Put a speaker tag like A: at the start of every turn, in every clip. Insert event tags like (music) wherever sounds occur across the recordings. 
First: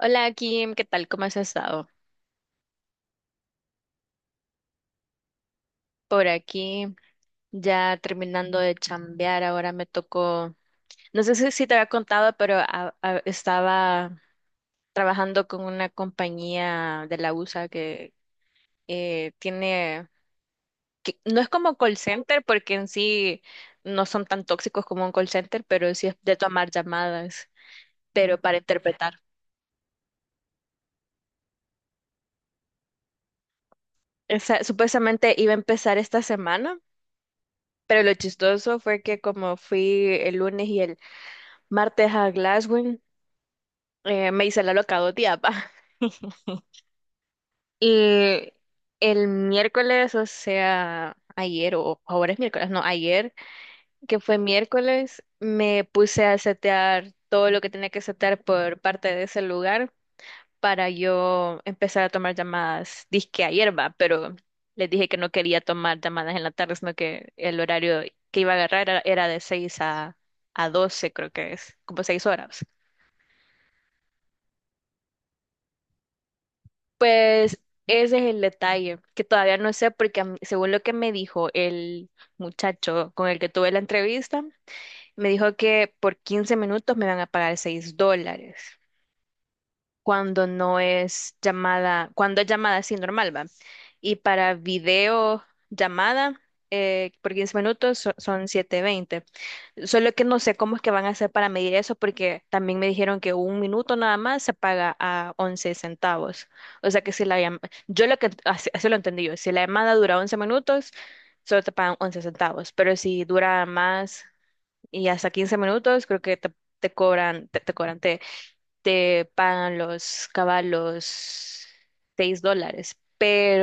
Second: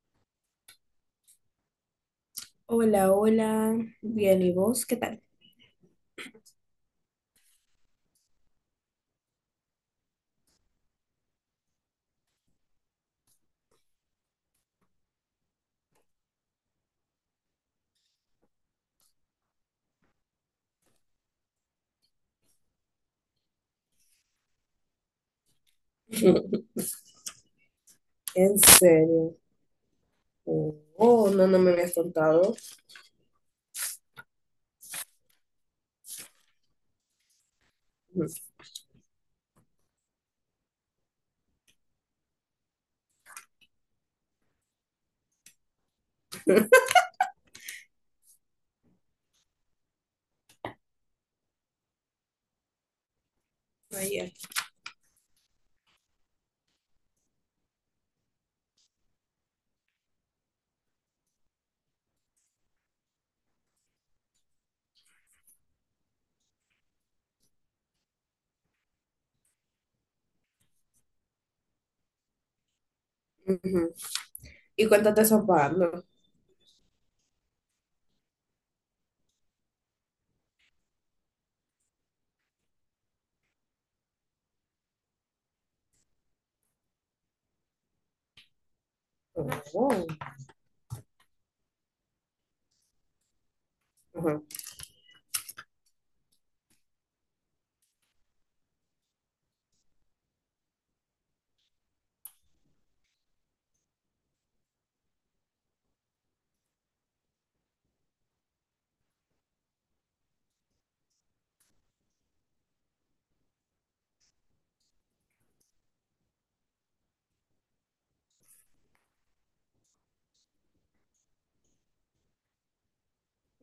A: Hola Kim, ¿qué tal? ¿Cómo has estado?
B: Hola, hola. Bien, ¿y vos qué tal?
A: Por aquí, ya terminando de chambear, ahora me tocó, no sé si te había contado, pero estaba trabajando con una compañía de la USA que tiene, que no es como call center porque en sí no son tan tóxicos como un call center, pero sí es de
B: (laughs)
A: tomar llamadas, pero para
B: En
A: interpretar.
B: serio. Oh, no, no me habías contado.
A: Supuestamente iba a empezar esta semana. Pero lo
B: Ujú.
A: chistoso fue que como fui el lunes y el martes a Glasgow, me hice la loca 2 días, (laughs) va. Y el miércoles, o sea, ayer, o ahora es miércoles, no, ayer, que
B: Ayer.
A: fue miércoles, me puse a setear todo lo que tenía que setear por parte de ese lugar para yo empezar a tomar llamadas, disque ayer, va, pero les dije que no quería tomar llamadas en la tarde, sino que el horario que iba a agarrar era de 6 a 12, creo que es, como 6 horas.
B: Ujú. Y cuéntate eso pagando.
A: Pues ese es el detalle, que todavía no sé, porque según lo que me dijo el muchacho con el que tuve la entrevista, me dijo que por 15 minutos me van a pagar $6
B: Oh,
A: cuando no es llamada, cuando es llamada así normal, ¿va? Y
B: ajá,
A: para video llamada por 15 minutos son 720. Solo que no sé cómo es que van a hacer para medir eso, porque también me dijeron que 1 minuto nada más se paga a 11 centavos. O sea que si la llamada, yo lo que, así lo entendí yo, si la llamada dura 11 minutos, solo te pagan 11 centavos, pero si dura más y hasta 15 minutos, creo que te, cobran, te cobran, te pagan los caballos $6,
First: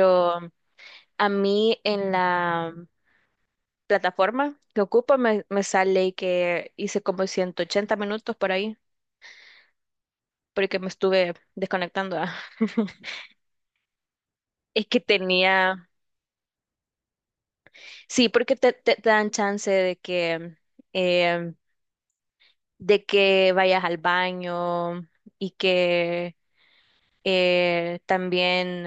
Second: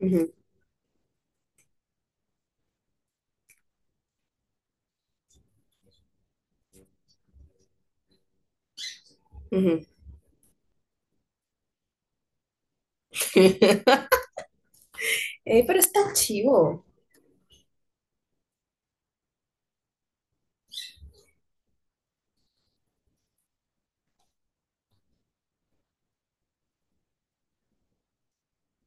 B: ujú,
A: a mí en la plataforma que ocupo me sale que hice como 180 minutos por ahí,
B: ujú.
A: porque me estuve desconectando. Ah. (laughs)
B: (laughs)
A: Es que
B: Ey, pero
A: tenía,
B: está chivo.
A: sí, porque te dan chance eh, de que vayas al baño y que también,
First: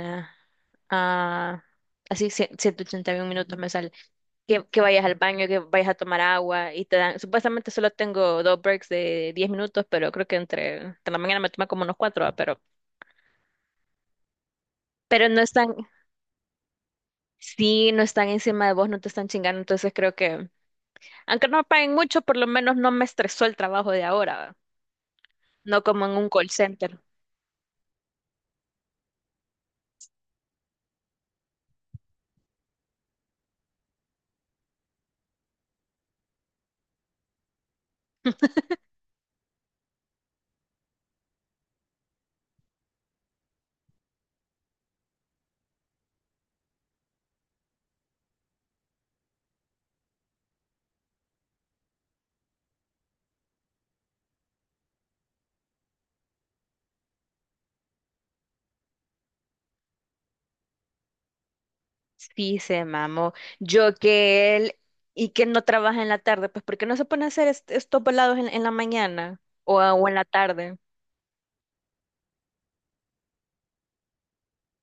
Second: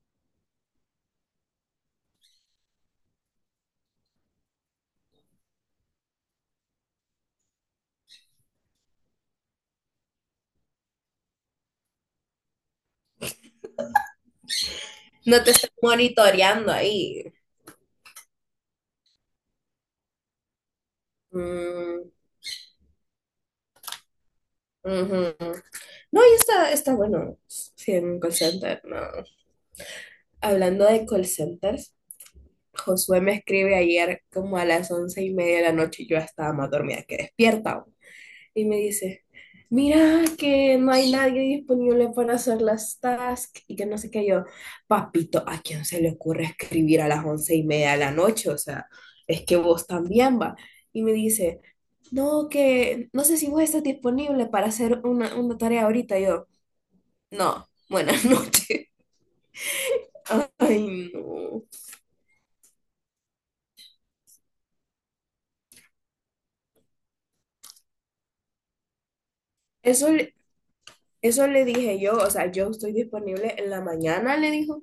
A: ah, así, 181 minutos me sale, que, vayas al baño, que vayas a tomar agua y te dan, supuestamente solo tengo 2 breaks de 10 minutos, pero creo que entre la mañana me toma como unos cuatro, pero no
B: No te están
A: están,
B: monitoreando ahí.
A: sí, no están encima de vos, no te están chingando, entonces creo que, aunque no me paguen
B: Mm,
A: mucho, por lo menos no me estresó el trabajo de ahora, ¿va?
B: ujú.
A: No como en
B: No,
A: un
B: y
A: call
B: está, está
A: center.
B: bueno. Sí, en un call center, no. Hablando de call centers, Josué me escribe ayer como a las once y media de la noche y yo estaba más dormida que despierta. Y me dice, mira que no hay nadie disponible para hacer las tasks y que no sé qué yo, papito, ¿a quién se le ocurre escribir a las once y media de la noche? O sea, es que vos también va. Y me dice, no, que no sé si vos estás disponible para hacer una tarea ahorita. Y yo, no, buenas noches. (laughs) Ay, no.
A: Sí, se mamó. Yo que él y que no trabaja en la tarde, pues ¿por qué no se pone a hacer estos volados en la mañana o
B: Eso,
A: en la tarde?
B: Eso le dije yo, o sea, yo estoy disponible en la mañana, le dijo,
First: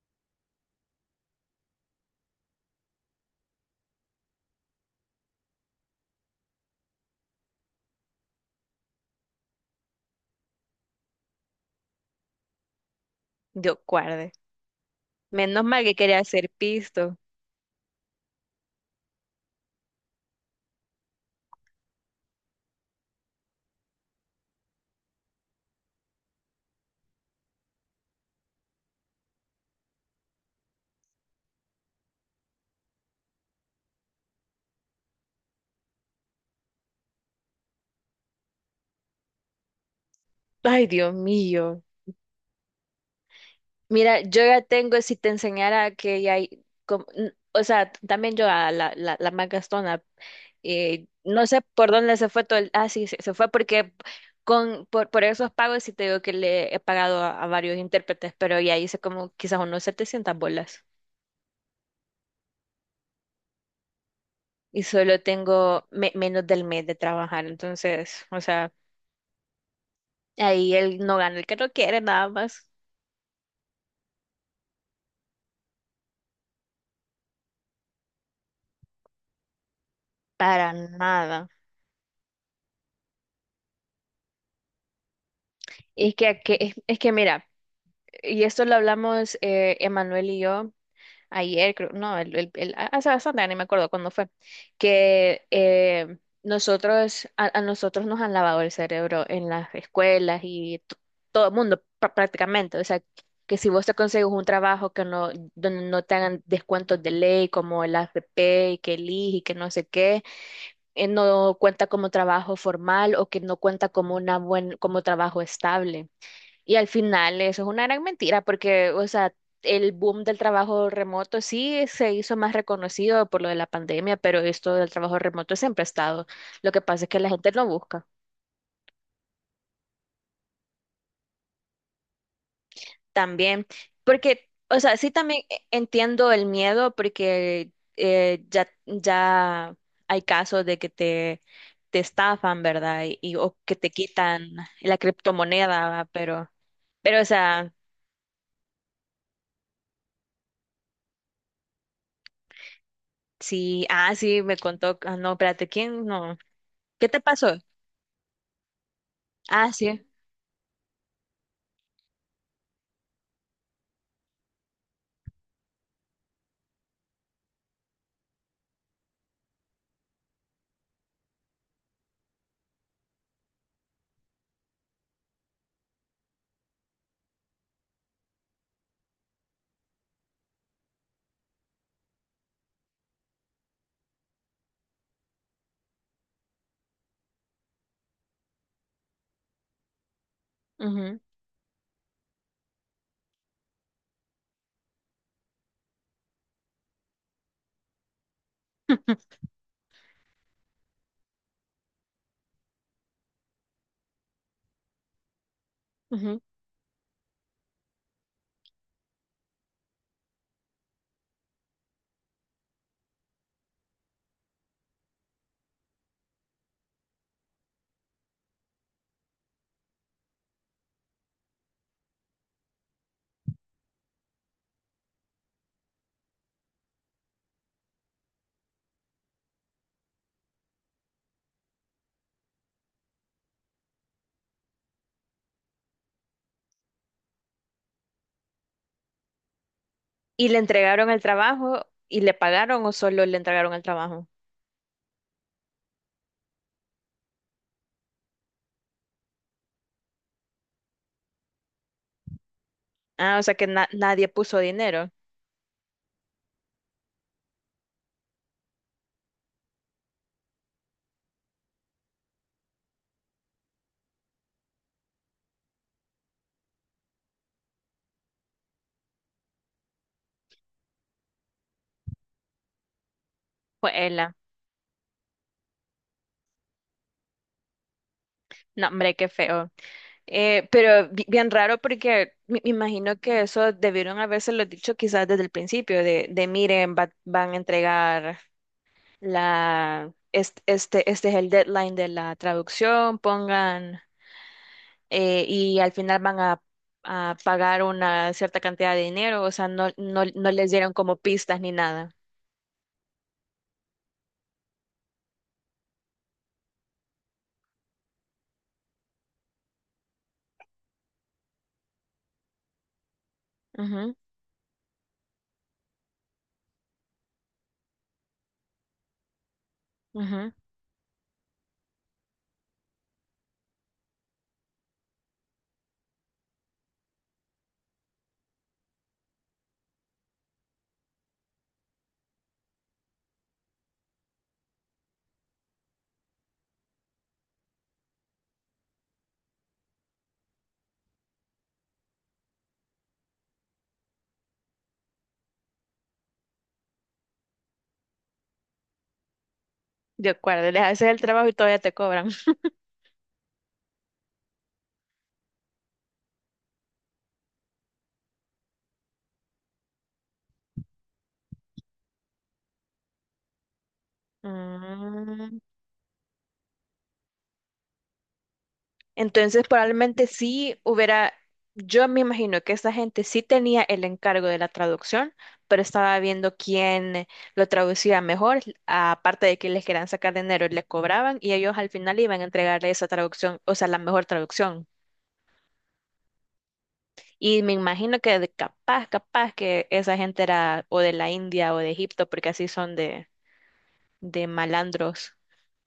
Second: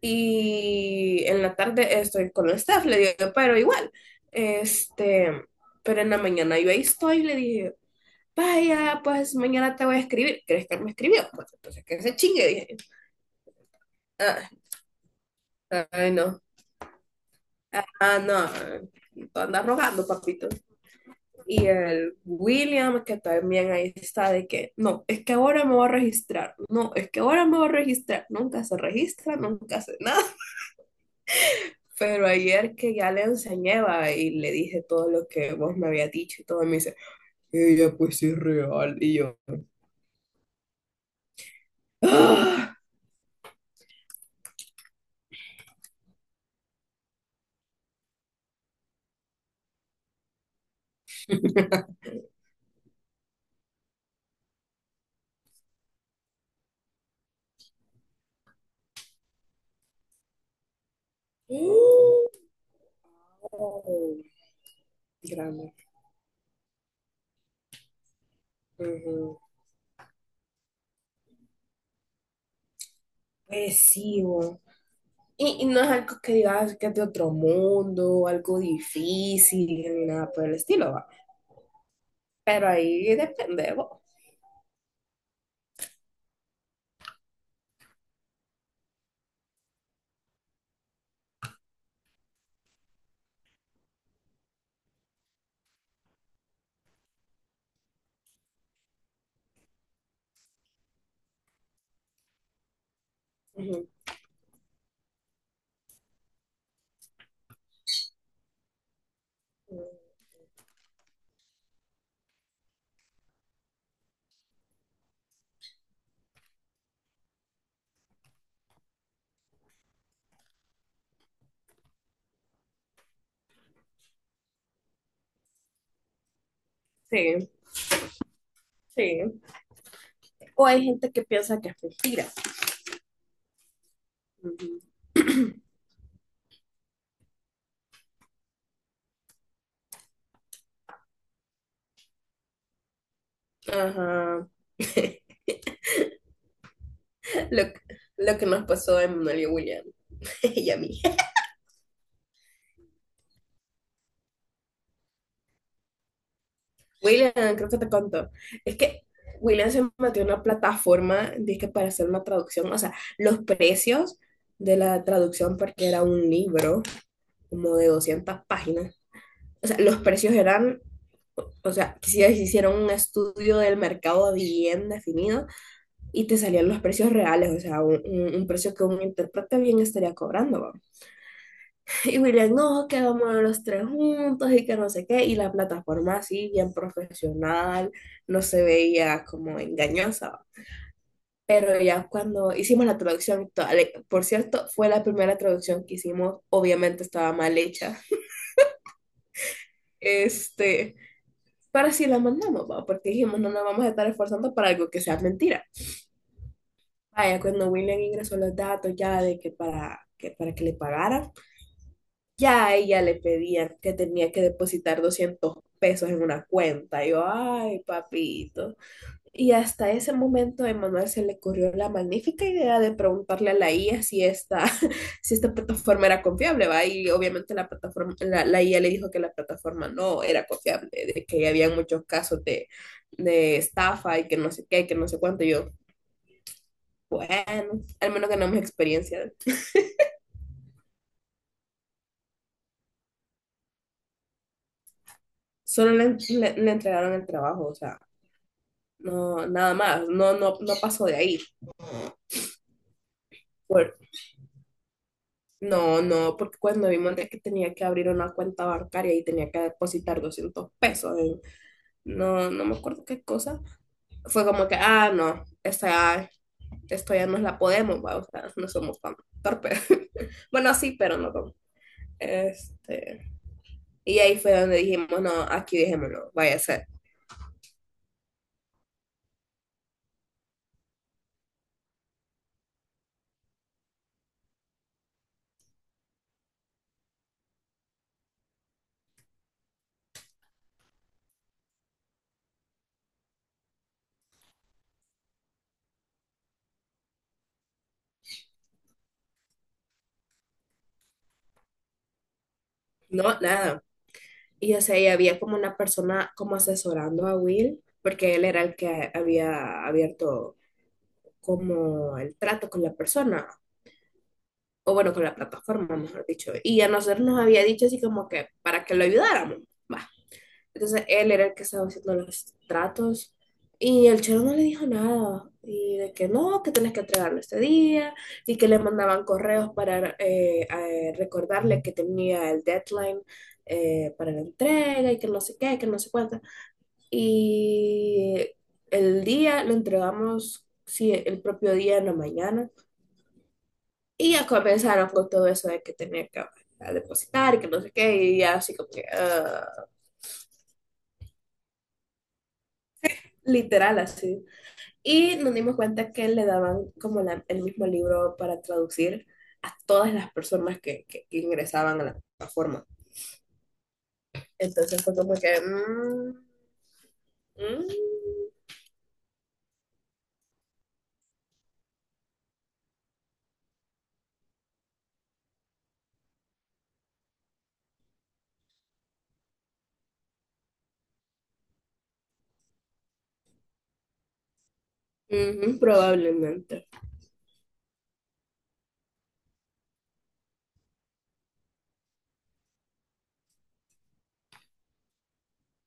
B: y en la tarde estoy con el staff, le digo, pero igual, este, pero en la mañana yo ahí estoy, le dije, vaya, pues mañana te voy a escribir, ¿crees que me escribió? Pues entonces que se chingue, dije,
A: Dios guarde.
B: ah,
A: Menos mal que
B: ay
A: quería
B: no,
A: hacer pisto.
B: ah no, tú andas rogando, papito. Y el William, que también ahí está, de que, no, es que ahora me voy a registrar, no, es que ahora me voy a registrar, nunca se registra, nunca hace nada. Pero ayer que ya le enseñé va, y le dije todo lo que vos me habías dicho y todo, me dice, ella pues sí es real. Y yo,
A: Ay, Dios mío.
B: ¡ah!
A: Mira, yo ya tengo, si te enseñara que ya hay, o sea, también yo a la más gastona, no sé por dónde se fue todo el, sí, se fue porque por esos pagos sí te digo que le he pagado a varios intérpretes, pero ya hice como quizás unos 700 bolas
B: ¡Uh! Oh,
A: y solo
B: drama.
A: tengo menos del mes de trabajar, entonces, o sea,
B: Ujú.
A: ahí él no gana el que no quiere nada más,
B: Pues sí, vos. Y no es algo que digas que es de otro mundo, algo difícil, ni nada por el
A: para
B: estilo, va.
A: nada.
B: Pero ahí depende, de vos.
A: Es que mira. Y esto lo hablamos Emanuel y yo ayer, creo, no, hace bastante, ya ni me acuerdo cuándo fue, que nosotros, a nosotros nos han lavado el cerebro en las escuelas y todo el mundo prácticamente. O sea, que si vos
B: Ujú.
A: te consigues un trabajo que no, donde no te hagan descuentos de ley como el AFP y que el IJ y que no sé qué, no cuenta como trabajo formal o que no cuenta como una buen, como trabajo estable. Y al final eso es una gran mentira porque, o sea, el boom del trabajo remoto sí se hizo más reconocido por lo de la pandemia, pero esto del trabajo remoto siempre ha estado. Lo que pasa es que la
B: Sí,
A: gente lo busca
B: sí. O hay gente que piensa que es mentira.
A: también, porque, o
B: Ujú.
A: sea, sí también entiendo el miedo porque ya hay casos de que te, estafan, ¿verdad? O que te quitan
B: Ajá.
A: la
B: (laughs)
A: criptomoneda, ¿va? Pero, o
B: lo,
A: sea...
B: lo que nos pasó a Emanuel y William (laughs) y a mí.
A: Sí, sí, me contó, no, espérate, ¿quién? No. ¿Qué te
B: William,
A: pasó?
B: creo que te contó. Es que William
A: Ah,
B: se
A: sí.
B: metió en una plataforma dizque para hacer una traducción. O sea, los precios de la traducción, porque era un libro como de 200 páginas. O sea, los precios eran, o sea, si hicieron un estudio del mercado bien definido y te salían los precios reales, o sea, un precio que un intérprete bien estaría cobrando. Y William, no, que vamos a los tres juntos y que no sé qué. Y la plataforma así, bien profesional, no se veía como engañosa.
A: Ujú,
B: Pero ya cuando hicimos la traducción, por cierto, fue la primera traducción que hicimos, obviamente estaba mal hecha.
A: (laughs)
B: Este, pero así la mandamos, ¿va? Porque dijimos, no nos vamos a estar esforzando para algo que sea mentira.
A: ujú.
B: Vaya, cuando William ingresó los datos ya de que que para que le pagaran. Ya a ella le pedían que tenía que depositar 200 pesos en una cuenta. Y yo, ay, papito. Y hasta ese momento a Emanuel se le ocurrió la magnífica idea de preguntarle a la IA (laughs) si esta plataforma era confiable, ¿va? Y obviamente la plataforma, la IA le dijo que la plataforma no era confiable, de que había muchos casos de estafa y que no sé qué, que no sé cuánto. Y yo, bueno, al menos ganamos experiencia.
A: ¿Y le entregaron el trabajo y le pagaron o solo le entregaron el trabajo?
B: Solo le entregaron el trabajo, o sea. No, nada más, no, no, no pasó de ahí.
A: Ah, o sea que
B: Por-
A: nadie puso dinero.
B: no, no, porque cuando vi monté que tenía que abrir una cuenta bancaria y tenía que depositar 200 pesos, no, no me acuerdo qué cosa, fue como que, ah, no, esta, esto ya nos la podemos, va, o sea, no somos tan torpes. (laughs) Bueno, sí, pero no tan- Este,
A: Fue
B: y
A: ella.
B: ahí fue donde dijimos, no, aquí dejémoslo, vaya a ser.
A: No, hombre, qué feo. Pero bien raro porque me imagino que eso debieron habérselo dicho quizás desde el principio, de miren, van a entregar este es el deadline de la traducción, pongan y al final van a pagar una cierta cantidad de dinero, o sea, no, no, no les dieron como pistas ni nada.
B: No, nada. Y o sea, y había como una persona como asesorando a Will, porque él era el que había abierto como el trato con la persona,
A: Ujú,
B: o bueno, con la plataforma, mejor dicho. Y a nosotros nos había dicho así como que para que lo ayudáramos. Va.
A: ujú.
B: Entonces él era el que estaba haciendo los tratos y el chero no le dijo nada. Y de que no, que tenés que entregarlo este día, y que le mandaban correos para recordarle que tenía el deadline para la entrega y que no sé qué, que no sé cuánto, y el día lo entregamos, sí, el propio día en la mañana. Y ya comenzaron con todo eso de que tenía que a depositar y que no sé qué, y ya así como que, ah,
A: De acuerdo, les haces el trabajo y todavía te cobran. (laughs)
B: literal así. Y nos dimos cuenta que le daban como el mismo libro para traducir a todas las personas que, que ingresaban a la plataforma. Entonces fue como
A: Mm,
B: que, mm, mm,
A: Entonces, probablemente sí hubiera, yo me imagino que esta gente sí tenía el encargo de la traducción, pero estaba viendo quién lo traducía mejor, aparte de que les querían sacar dinero, le cobraban y ellos al final iban a entregarle esa traducción, o sea, la mejor traducción.
B: ujú, probablemente,
A: Y me imagino que capaz, capaz que esa gente era o de la India o de Egipto, porque así son de, malandros.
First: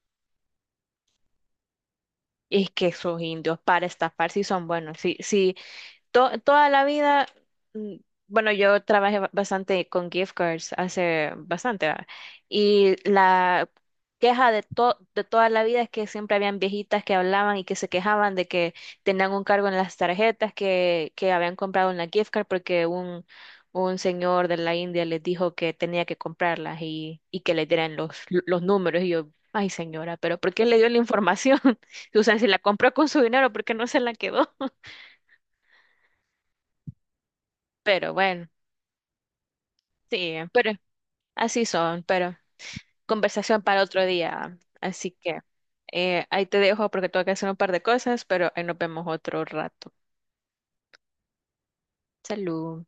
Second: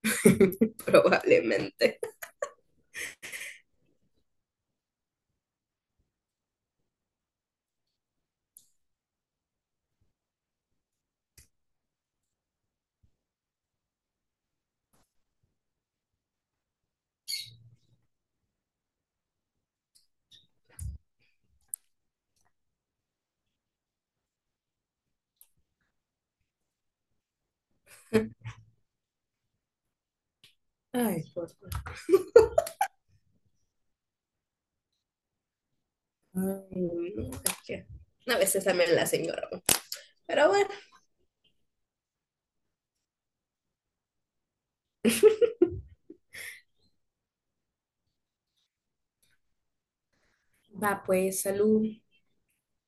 B: (laughs) probablemente.
A: Y es que esos indios para estafar sí son buenos. Sí, sí, toda la vida, mm, bueno, yo trabajé bastante con gift cards hace bastante, ¿va? Y la queja de toda la vida es que siempre habían viejitas que hablaban y que se quejaban de que tenían un cargo en las tarjetas que habían comprado en la gift card porque un señor de la India les dijo que tenía que comprarlas y que le dieran los números. Y yo, ay señora, pero ¿por qué le dio la
B: Ay, por
A: información?
B: favor.
A: (laughs) O sea, si la compró con su dinero, ¿por qué no se la quedó? (laughs)
B: Ay, no, es que
A: Pero
B: a
A: bueno.
B: veces también la señora.
A: Sí,
B: Pero bueno,
A: pero así son, pero conversación para otro día. Así que ahí te dejo porque tengo que hacer un par de cosas, pero ahí nos vemos otro rato.
B: va pues, salud.
A: Salud.